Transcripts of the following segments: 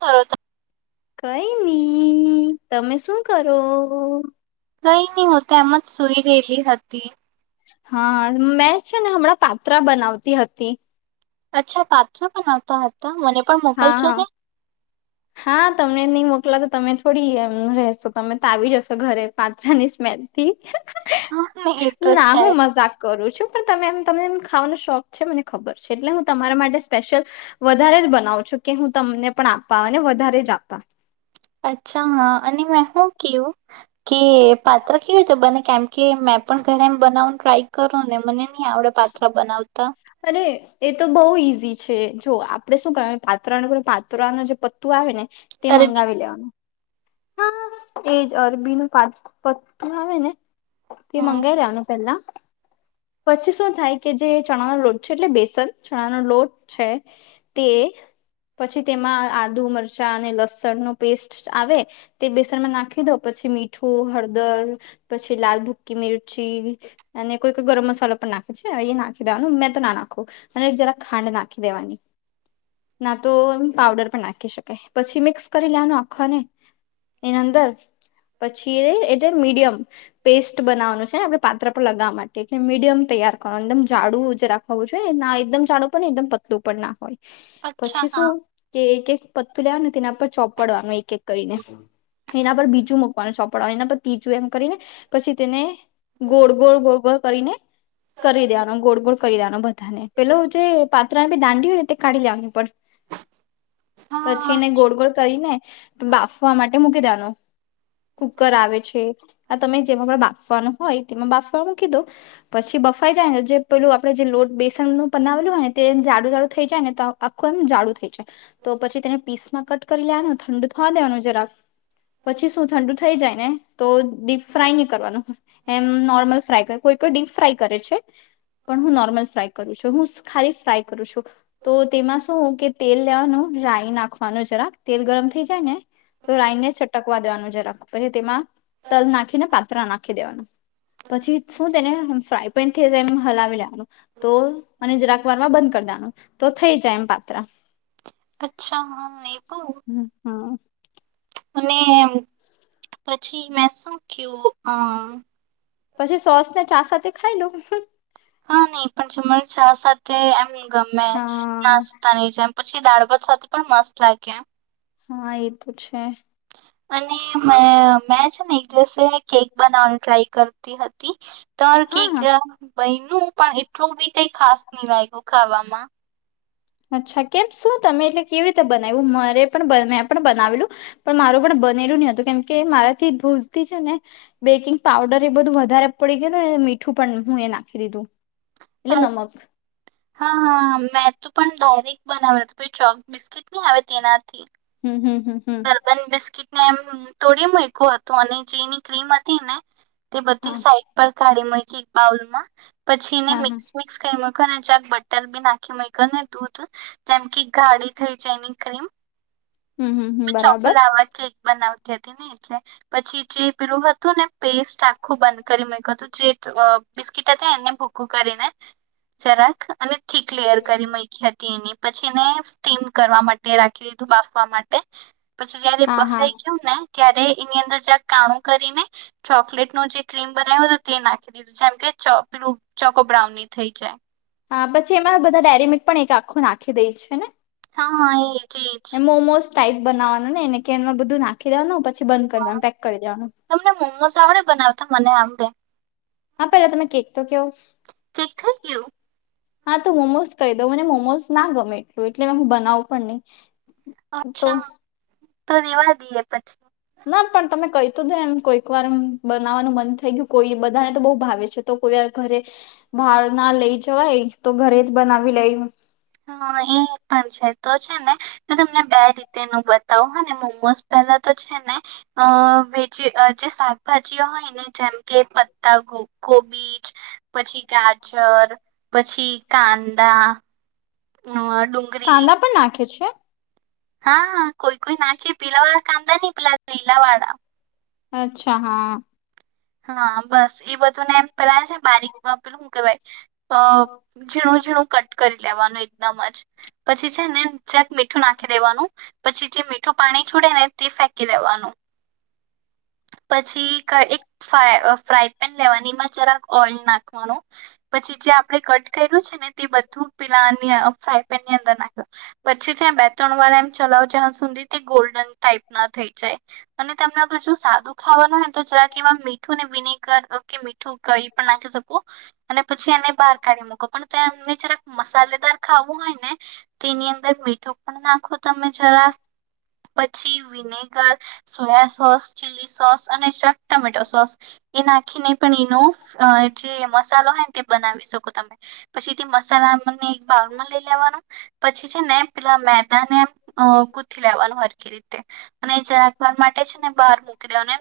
કરો તો કઈ ની તમે શું કરો? કઈ નહી હું તો એમ જ સૂઈ રેલી હતી. હા મેં છે ને હમણાં પાત્રા બનાવતી હતી અચ્છા પાત્ર બનાવતા હતા મને પણ હા મોકલજો હા ને હા તમને નહી મોકલા તો તમે થોડી એમ રહેશો તમે તો આવી જશો ઘરે પાત્રળા ની સ્મેલ હા ને એ તો ના છે. હું મજાક કરું છું પણ તમ તમનેમ ખાવાનો શોખ છે મને ખબર છે એટલે હું તમારા માટે સ્પેશિયલ વધારે બનાવું છો કે હું તમને પણ આપા અને વધારે જ આપા અચ્છા હા અને મેં શું કવું કે પાત્ર કેવું છે બને કેમ કે પણ ઘરે એમ બનાવનું ટ્રાય કરો ને મને નહ આવડે પાથા બનાવતા અરે એ તો બહુ ઈઝી છે જો આપડે શું કરવા પાત્રા પાત્રળાનું જે પત્તું આવે ને તે અરે બી મંગાવી લેવાનું હા એજ અરબી નું પત્ર આવે ને તે મંગાવ લેવાનું પેલા હ પછી શું થાય કે જે ચણાનો લોટ છે એટલે બેસન ચણાનો લોટ છે તે પછી તેમાં આદુ મરચાં અને લસણ નો પેસ્ટ આવે તે બેસનમાં નાખી દો પછી મીઠું હળદર પછી લાલ ભૂક્કી મિરચી અને કોઈ ગરમ મસાલો પણ નાખે છે એહી નાખી દેવાનું મેં તો નાખું અને જરા ખાંડ નાખી દેવાની ના તો એ પાવડર પણ નાખી શકાય પછી મિક્સ કરી લેનું આખોને એના અંદર પછી એટલે મીડિયમ પેસ્ટ બનાવવાનું છે ને આપડણે પાત્ર પર લગાવવા માટે એટલે મીડિયમ તૈાર કર એકમ ઝડું જે રાખવાું છે ને ના એકદમ જાડું પણ ને એકદમ પતલું પણ ના હોય અચ્છા પછી શું હા કે એક એક પતું લાવ ને તેના પર ચોપડવાનું એક એક કરીને ને સોપડને પ તીજું એમ કરીને પછી તેને ગોળ ગોળ ગોળ ગોળ કરીને કરી દેવાનો ગોળ ગોળ કરી દેવાનો બધાને પેલો જે પાત્રાનેી દાંડી હોય ને તે કાઢી લેવાની પણ હા પછી હા. એને ગોળ ગોળ કરી ને બાફ મકી દે કુકર આવે છે આ તમે જેમાં બા બાફવાનું હોય તેમાં બાફવા મૂકી દો પછી બફાઈ જાયને જે પેલું આપડે જે લોટ બેસન ન બ ને તે જાડું જાડું થઈ જાય ને તો આખું એમ જાડું થઈ જાય તો પછી તેને પીસમાં કટ કરી લેવાનું ઠંડુ થવા દેવાનું જ રાક પછી શું ઠંડુ થઈ જાય ને તો ડીપ ફ્રાય નહી કરવાનું એમ નોર્મલ ફ્રાય કર કોઈ કોઈ ડીપ ફ્રાય કરે છે પણ હું નોર્મલ ફ્રાય કરું છું હું ખાલી ફ્રાય કરું છું તો તેમાં શું કે તેલ લેવાનું રાઈ નાખવાનું જરાક તેલ ગરમ થઈ જાય ને તો રાઈને છટકવા દેવાનું જરાક પછી છે તેમાં તલ નાખીને પાત્રરા નાખી દેવાનું. પછી શું તેને ફ્રાય પેન થઈ એમ હલાવી લેવાનું તો જરાક વાર માં બંધ કર તો થઈ જાય એમ પાત્રા. અચ્છા હા મેદુ હા અને પછી મેં શું કયું આમ પછી સોસ ને ચા સાથે ખાઈ લોઉ હમ્મ. હા નહી પણ જમને ચા સાથે એમ ગમે હા નાસ્તાની જેમ. પછી દાળભાત સાથે પણ મસ્ત લાગે. હા એ તો છે. અને મે મેં છે ને જેસે કેક બનાવવાનું ટ્રાય કરતી હતી તો કેક હા બયનું પણ એટલું બી કઈ ખાસ નહી લાગ્યું ખાવામાં અચ્છા કેમ શું તમે એટલે કેવી રીતે બનાવ્યું મારે પણ મેં પણ બનાવેલું પણ મારું પણ બનેલું નહી હતું કેમ કે મારાથી ભૂલતી છે ને બેકિંગ પાવડર એ બધું વધારે પડી ગયું તું ને મીઠું પણ હું એ નાખી દીધું એટલે નમક હા-હા મે તો પણ ડાયરેક્ટ બનાવે તો ચોક બિસ્કીટ નહી આવે તેના હમ્મ-હમ્મ-હમ્મ-હમ્મ. ને એમ તોડી મૂક્યું હતું અને જેની ક્રીમ હતી ને તે હા બધી સાઈડ પર કાઢી મૂકી એક બાઉલ માં પછી એને હા હા મિક્સ મિક્સ કરી એમાં ચક બટર બી નાખી મૂક્યા ને દૂધ જેમ કે ગાળી થઈ જાય એની ક્રીમ. હમ હમ હમ મેં ચોકો બરાબર લાવા કેક બનાવતા ને એટલે પછી જે પીલું હતું ને પેસ્ટ આખું બંધ કરી મેકયુ હતું જે બિસ્કીટ હતા એને ભૂકું કરીને જરાક અને થીક ક્લિયર કરી મૂકી હતી એની. પછી એને ને સ્ટીમ કરવા માટે રાખી દીધું બાફવા માટે. પછી જયારે હા હા બફાઈ ગયું ને ત્યારે એની અંદર જ્યાં કાણું કરીને ચોકલેટ નુ જે ક્રીમ બનાવ્યો હતો તે નાખી દીધું જેમ કે. ચોક બ્લુ ચોકો બ્રાઉનની થઈ જાય. હા પછી એમાં બધા ડાયરીમિક પણ એક આખું નાખી દે છે ને! હા-હા એ. મોમોસ ટાઈપ બનાવાનું ને એને કે એમાં બધું નાખી દેવાનું પ પછી બંધ કરી વાનું પેક કરી દેવાનું. તમને મોમોસ આવડે બનાવતા મને આવડે હા પેલા તમે કેક તો કેવો. ઠીક થઈ ગયું હા તો મોમોઝ કહી દઉં મને મોમોસ ના ગમે એટલું એટલે હું બનાવું પણ નહી. તો અચ્છા તો રેવા દઈએ પછી. ના પણ તમે કહી દો એમ કોઈક વાર બનાવાનું મન થઈ ગયું કોઈ બધાને તો બહુ ભાવે છે તો કોઈ વાર ઘરે બહાર ના લઈ જવાય તો ઘરે જ બનાવી લઈ. હા એ પણ છે તો છે ને તમને બે રીતે નુ બતાવો હને મોમોસ એનો તો છે ને વેજી જે શાકભાજી હોય ને જેમ કે પત્તા ગો કોબીચ પછી, ગાજર પછી, કાંદા ડુંગળી કાંદા પણ નાખે છે. હા હ કોઈ કોઈ નાખે પીલા વાળા કાદા નહી પેલા લીલા વાળા. અચ્છા હા. હા બસ એ બધું ને એમ પેલા છે બારીક પેલું હુ કે વાય અ ઝીણું ઝીણું કટ કરી લેવાનું એકદમ જ પછી છેને જક મીઠું નાખી દેવાનું પછી જે મીઠું પાણી છોડે આપડેને ફેકી દેવાનું [inaudible] પછી કા એક ફ્રા ફ્રાય પેન લેવાની એમાં જરાક ઓઈલ નાખવાનું પછી જે આપડે કટ કર્યું છે. બધું પેલાની ફાય પેનની અંદર નાખ્યો પછી જ્યા બે ત્રણ વાળા એમ ચલાવ જ ધી ગોલ્ડન ટાઈપ ના થઈ જાય અને તમને અગર જો સાદું ખાવાનું હોય તો જરાક એવા મી મીઠૂ ને વિને કર ઓ મીઠું કઈ પણ નાખી શકો અને પછી એને બહાર કાઢી મકો પણ તમને જરાક મસાલેદાર ખા વુ હોય ને તેની અંદર મીઠો પણ નાખો તમે જરાક. પછી vinegar soya sauce chilli sauce અને ટમેટો સોસ. એ નાખીને પણ એનો જે મસાલો હોય ને તે બનાવી શકો તમે પછી તે મસાલા તો એમને બાળમાં લઈ લેવાનું પછી છે ને એ પેલા મેદા ને એમ ગૂથી લેવાનું હરખી રીતે. અને જરાક વાર માટે છે ને બહાર દેવાનું એમ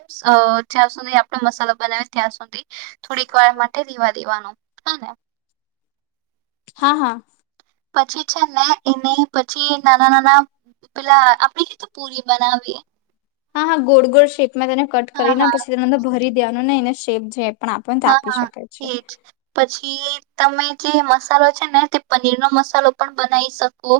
જ્યાં સુધી આ મસાલા બનાવી ત્યાં સુધી થોડીક વાર માટે દીવા દેવાનું. હાને. હા-હા. પછી છે ને એને પછી નાના નાના પેલા આપણેે કેવી તો પુરી બનાવીએ. હા હા ગોળ ગોળ શેપમાં તેને કટ હા કરીને હા પછી તેને તો ભરી દેનું ને એને શેપ જે પણ આપણને તે હા આપી હા શકે છે એજ પછી તમે જે મસાલો છે ને તે પનીર નો મસાલો પણ બનાવી શકો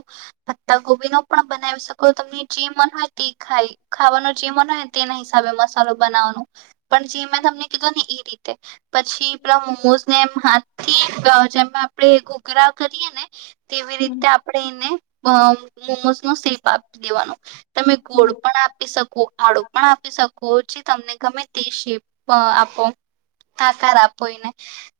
પત્તા ગોબી નો પણ બનાવી શકો તમને જે મન હોય તે ખાય ખાવાનું જે મન હોય તેના હિસાબે મસાલો બનાવો. પણ જે મેં તમને કીધું ને ઇ રીતે પછી પેલા મોમોઝને એમ હાથ થી જેમાં આપણેે ઘુઘરા કરીએ ને. તેવી હમ, રીતે આપણે એને મોમોઝ નો સેપ આપી દેવાનો. તમે ગોળ હમ, પણ આપી શકો આળુ પણ આપી શકો. તમને ગમે તે શેપ આપો. હા સર આપો એને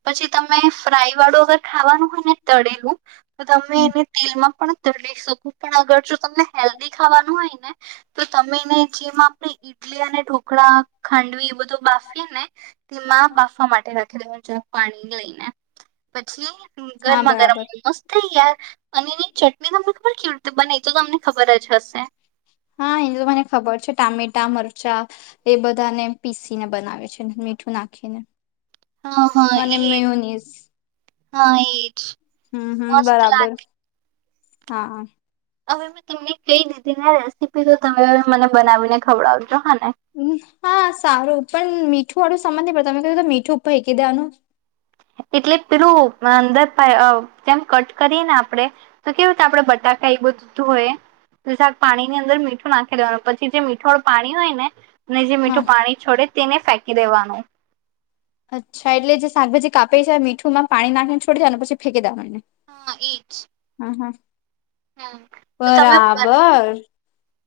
પછી તમે ફ્રાઈ વાળું અગર ખાવાનું હોય ને તળેલું તો તમે હમ. એને તેલમાં પણ તો તળી શકો પણ અગર જો તમને હેલ્ધી ખાવાનું હોય ને તો તમે એને જેમાં ઈડલી અને ઢોકળા ખાંડવી એ બધો બાફીએ ને તેમાં બાફવા માટે રાખ પાણી લઈને પછી હા ગરમા ગરમ બરાબર મોમોસ ત્યાર. અને એની ચટણી તમને ખબર કેવી રીતે બને તો તમને ખબર જ હશે. હા એ તો મને ખબર છે ટામેટા મરચા એ બધાને પીસી ને બનાવે છે. મીઠું નાખીને. હા હા અને એજ મેયોનીઝ હા એજ. હમ્મ હમ્મ મસ્ત લાગે બરાબર હા. હવે મે તમને કઈ દીધી ને રેસીપી તો તમે મને બનાવીને ખવડાવજો. હા ને હા સારું પણ મીઠું વાળું સામાન નહી પડે તમે કયુ તો મીઠું ફેકી દેવાનું. [inaudible] એટલે પીલું અંદર જેમ કટ કરીએ ને આપડે તો કેવું આપડે બટાકા એ બધું હોય તોાક પાણી ની અંદર મીઠું નાખી લેવાનું પછી જે મીઠો પાણી હોય ને ને જે હા મીઠું પાણી છોડે તેને ફેંકી દેવાનું. અચ્છા એટલે જે શાકભજી કાપે છે મીઠુંમાં પાણી નાખીને છોડી દાયને પછી ફેંકી દેવાનુ. હા એ જ હ તમે બરાબર.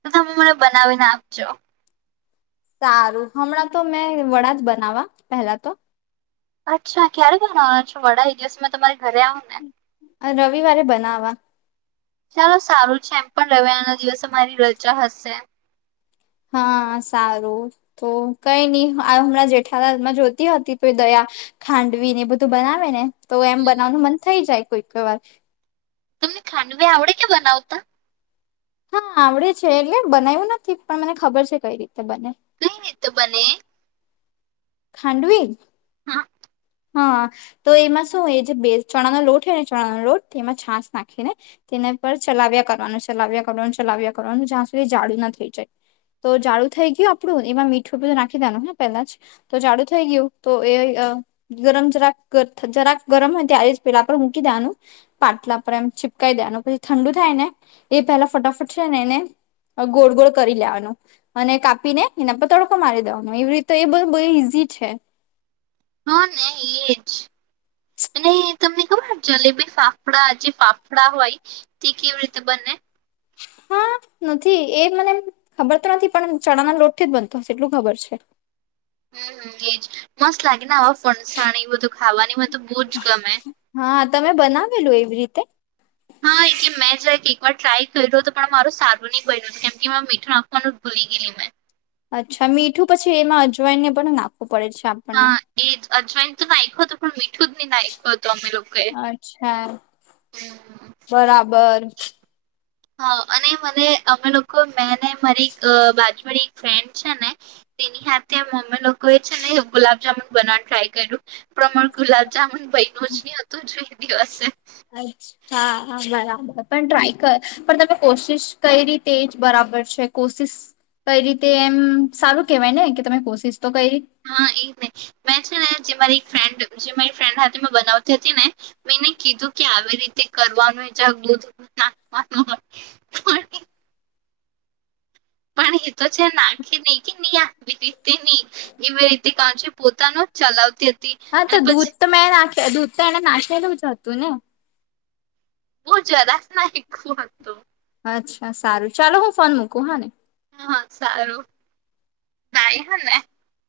તો તમે મને બનાવીને આપજો. સારું હમણાં તો મેં વડા જ બનાવા પેલા તો અચ્છા ક્યારે બનવાના છો વડા એ દિવસ મે તમારી ઘરે આવું ને રવિવારે બનાવા ચાલો સારું છે, એમ પણ રવિવારના દિવસે મારી રજા હશે હા સારું તો કઈ ની આ હમણાં જેઠાલાલમાં જોતી હતી તો દયા ખાંડવીને એ બધું બનાવેને તો એમ બનાવવાનું મન થઈ જાય કોઈ કોઈ વાર તમને ખાંડવી આવડે કે બનાવતા? હા આવડે છે, એટલે બનાવ્યું નથી પણ મને ખબર છે, કઈ રીતે બને [unintelligible] બને? ખાંડવી? હા. હ તો એમાં શું હોય એ જે બેઝ ચણા નો લોટ હોય ને ચણાનો લોટ તેમાં છાસ નાખીને તેના પર ચલાવ્યા કરવાનું ચલાવ્યા કરવાનું ચલાવ્યા કરવાનું જ્યાં સુધી જાડુ ના થઈ જાય. તો જાડુ થઈ ગયું આપણું એમાં મીઠું બધું નાખી દેવાનું હાઆ પેલા જ તો જાડુ થઈ ગયું તો એ અ ગરમ જરાક થ જરાક ગરમ હોય ત્યારે જ પેલા પર મૂકી દે ડેવાનું પાટલા પર એમ છીપકાઈ દેવાનું પછી ઠંડુ થાયને એ પેલા ફટાફટ છે ને એને ગોળ ગોળ કરી લેવાનું અને કાપીને એના પર તડકો મારી દેવાનો એવી રીતે એ બ બો ઇઝી છે. હને એજ અને તમને ખબર? જલેબી ફાફડા જે ફાફડા હોય તે કેવી રીતે બને? ખાલી હા નથી એ મને એમ ખબર તો નથી પણ આમ ચણાના લોટથી જ બનતો હશે એટલું ખબર છે. હમ હમ એજ મસ્ત લાગેને આવા ફણસાણ એ બધું ખાવાની મ તો બવ જ ગમે હા તમે બનાવેલું એવી રીતે હા એટલે મેં જ એક વાર ટ્રાય કર્યું હતુ પણ મારું સારું ની બયનુ કેમ કે એમાં મીઠું નાખવાનું જ ભૂલી ગેલી મેં અચ્છા મીઠું પછી એમાં અજવાઇનને પણ નાખો હા એજ અજવાયન તો નાયખોતો પણ મીઠું જ ની નાયખો અચ્છા બરાબર હા અને મને અમે લોકો મેં ને મારી અ બાજુવાળી એક ફ્રેન્ડ છે ને તેની હાથે મમ્મી લોકોએ છે, ને ગુલાબજામુન બનાવાનું ટ્રાય કર્યું પર અમારું ગુલાબજામુન બઈનુંજ ની હતું જે દિવસે અચ્છાઆ હા બરાબર પણ ટ્રાય કર પણ તમે કોશિશ કયરી તે જ બરા બર છે, કોશિસ કયરી તે એમ સારું કેવાય ને કે તમે કોશિસ હા એ જ ને મેં છે ને જે મારી એક ફ્રેન્ડ જે મારી ફ્રેન્ડ હાથે મેં બનાવતી હતી ને મેં એને કીધું કે આવી રીતે કરવાનું જાગ [inaudible] પણ એ તો છે, નાખી નહી કે નહી આવી રીતે ની એવી રીતે કણ [unintelligible] છે, પોતાનું ચલાવતી. હતી હા તો અને પછી દૂધ તો મેં નાખ દૂધ તો એને નાખેલું જ હતું ને બો જરાસ નાયખુ હતું. અચ્છા સારું ચાલો હું ફોન મૂકું હા ને હા હા સારું નાઈ હને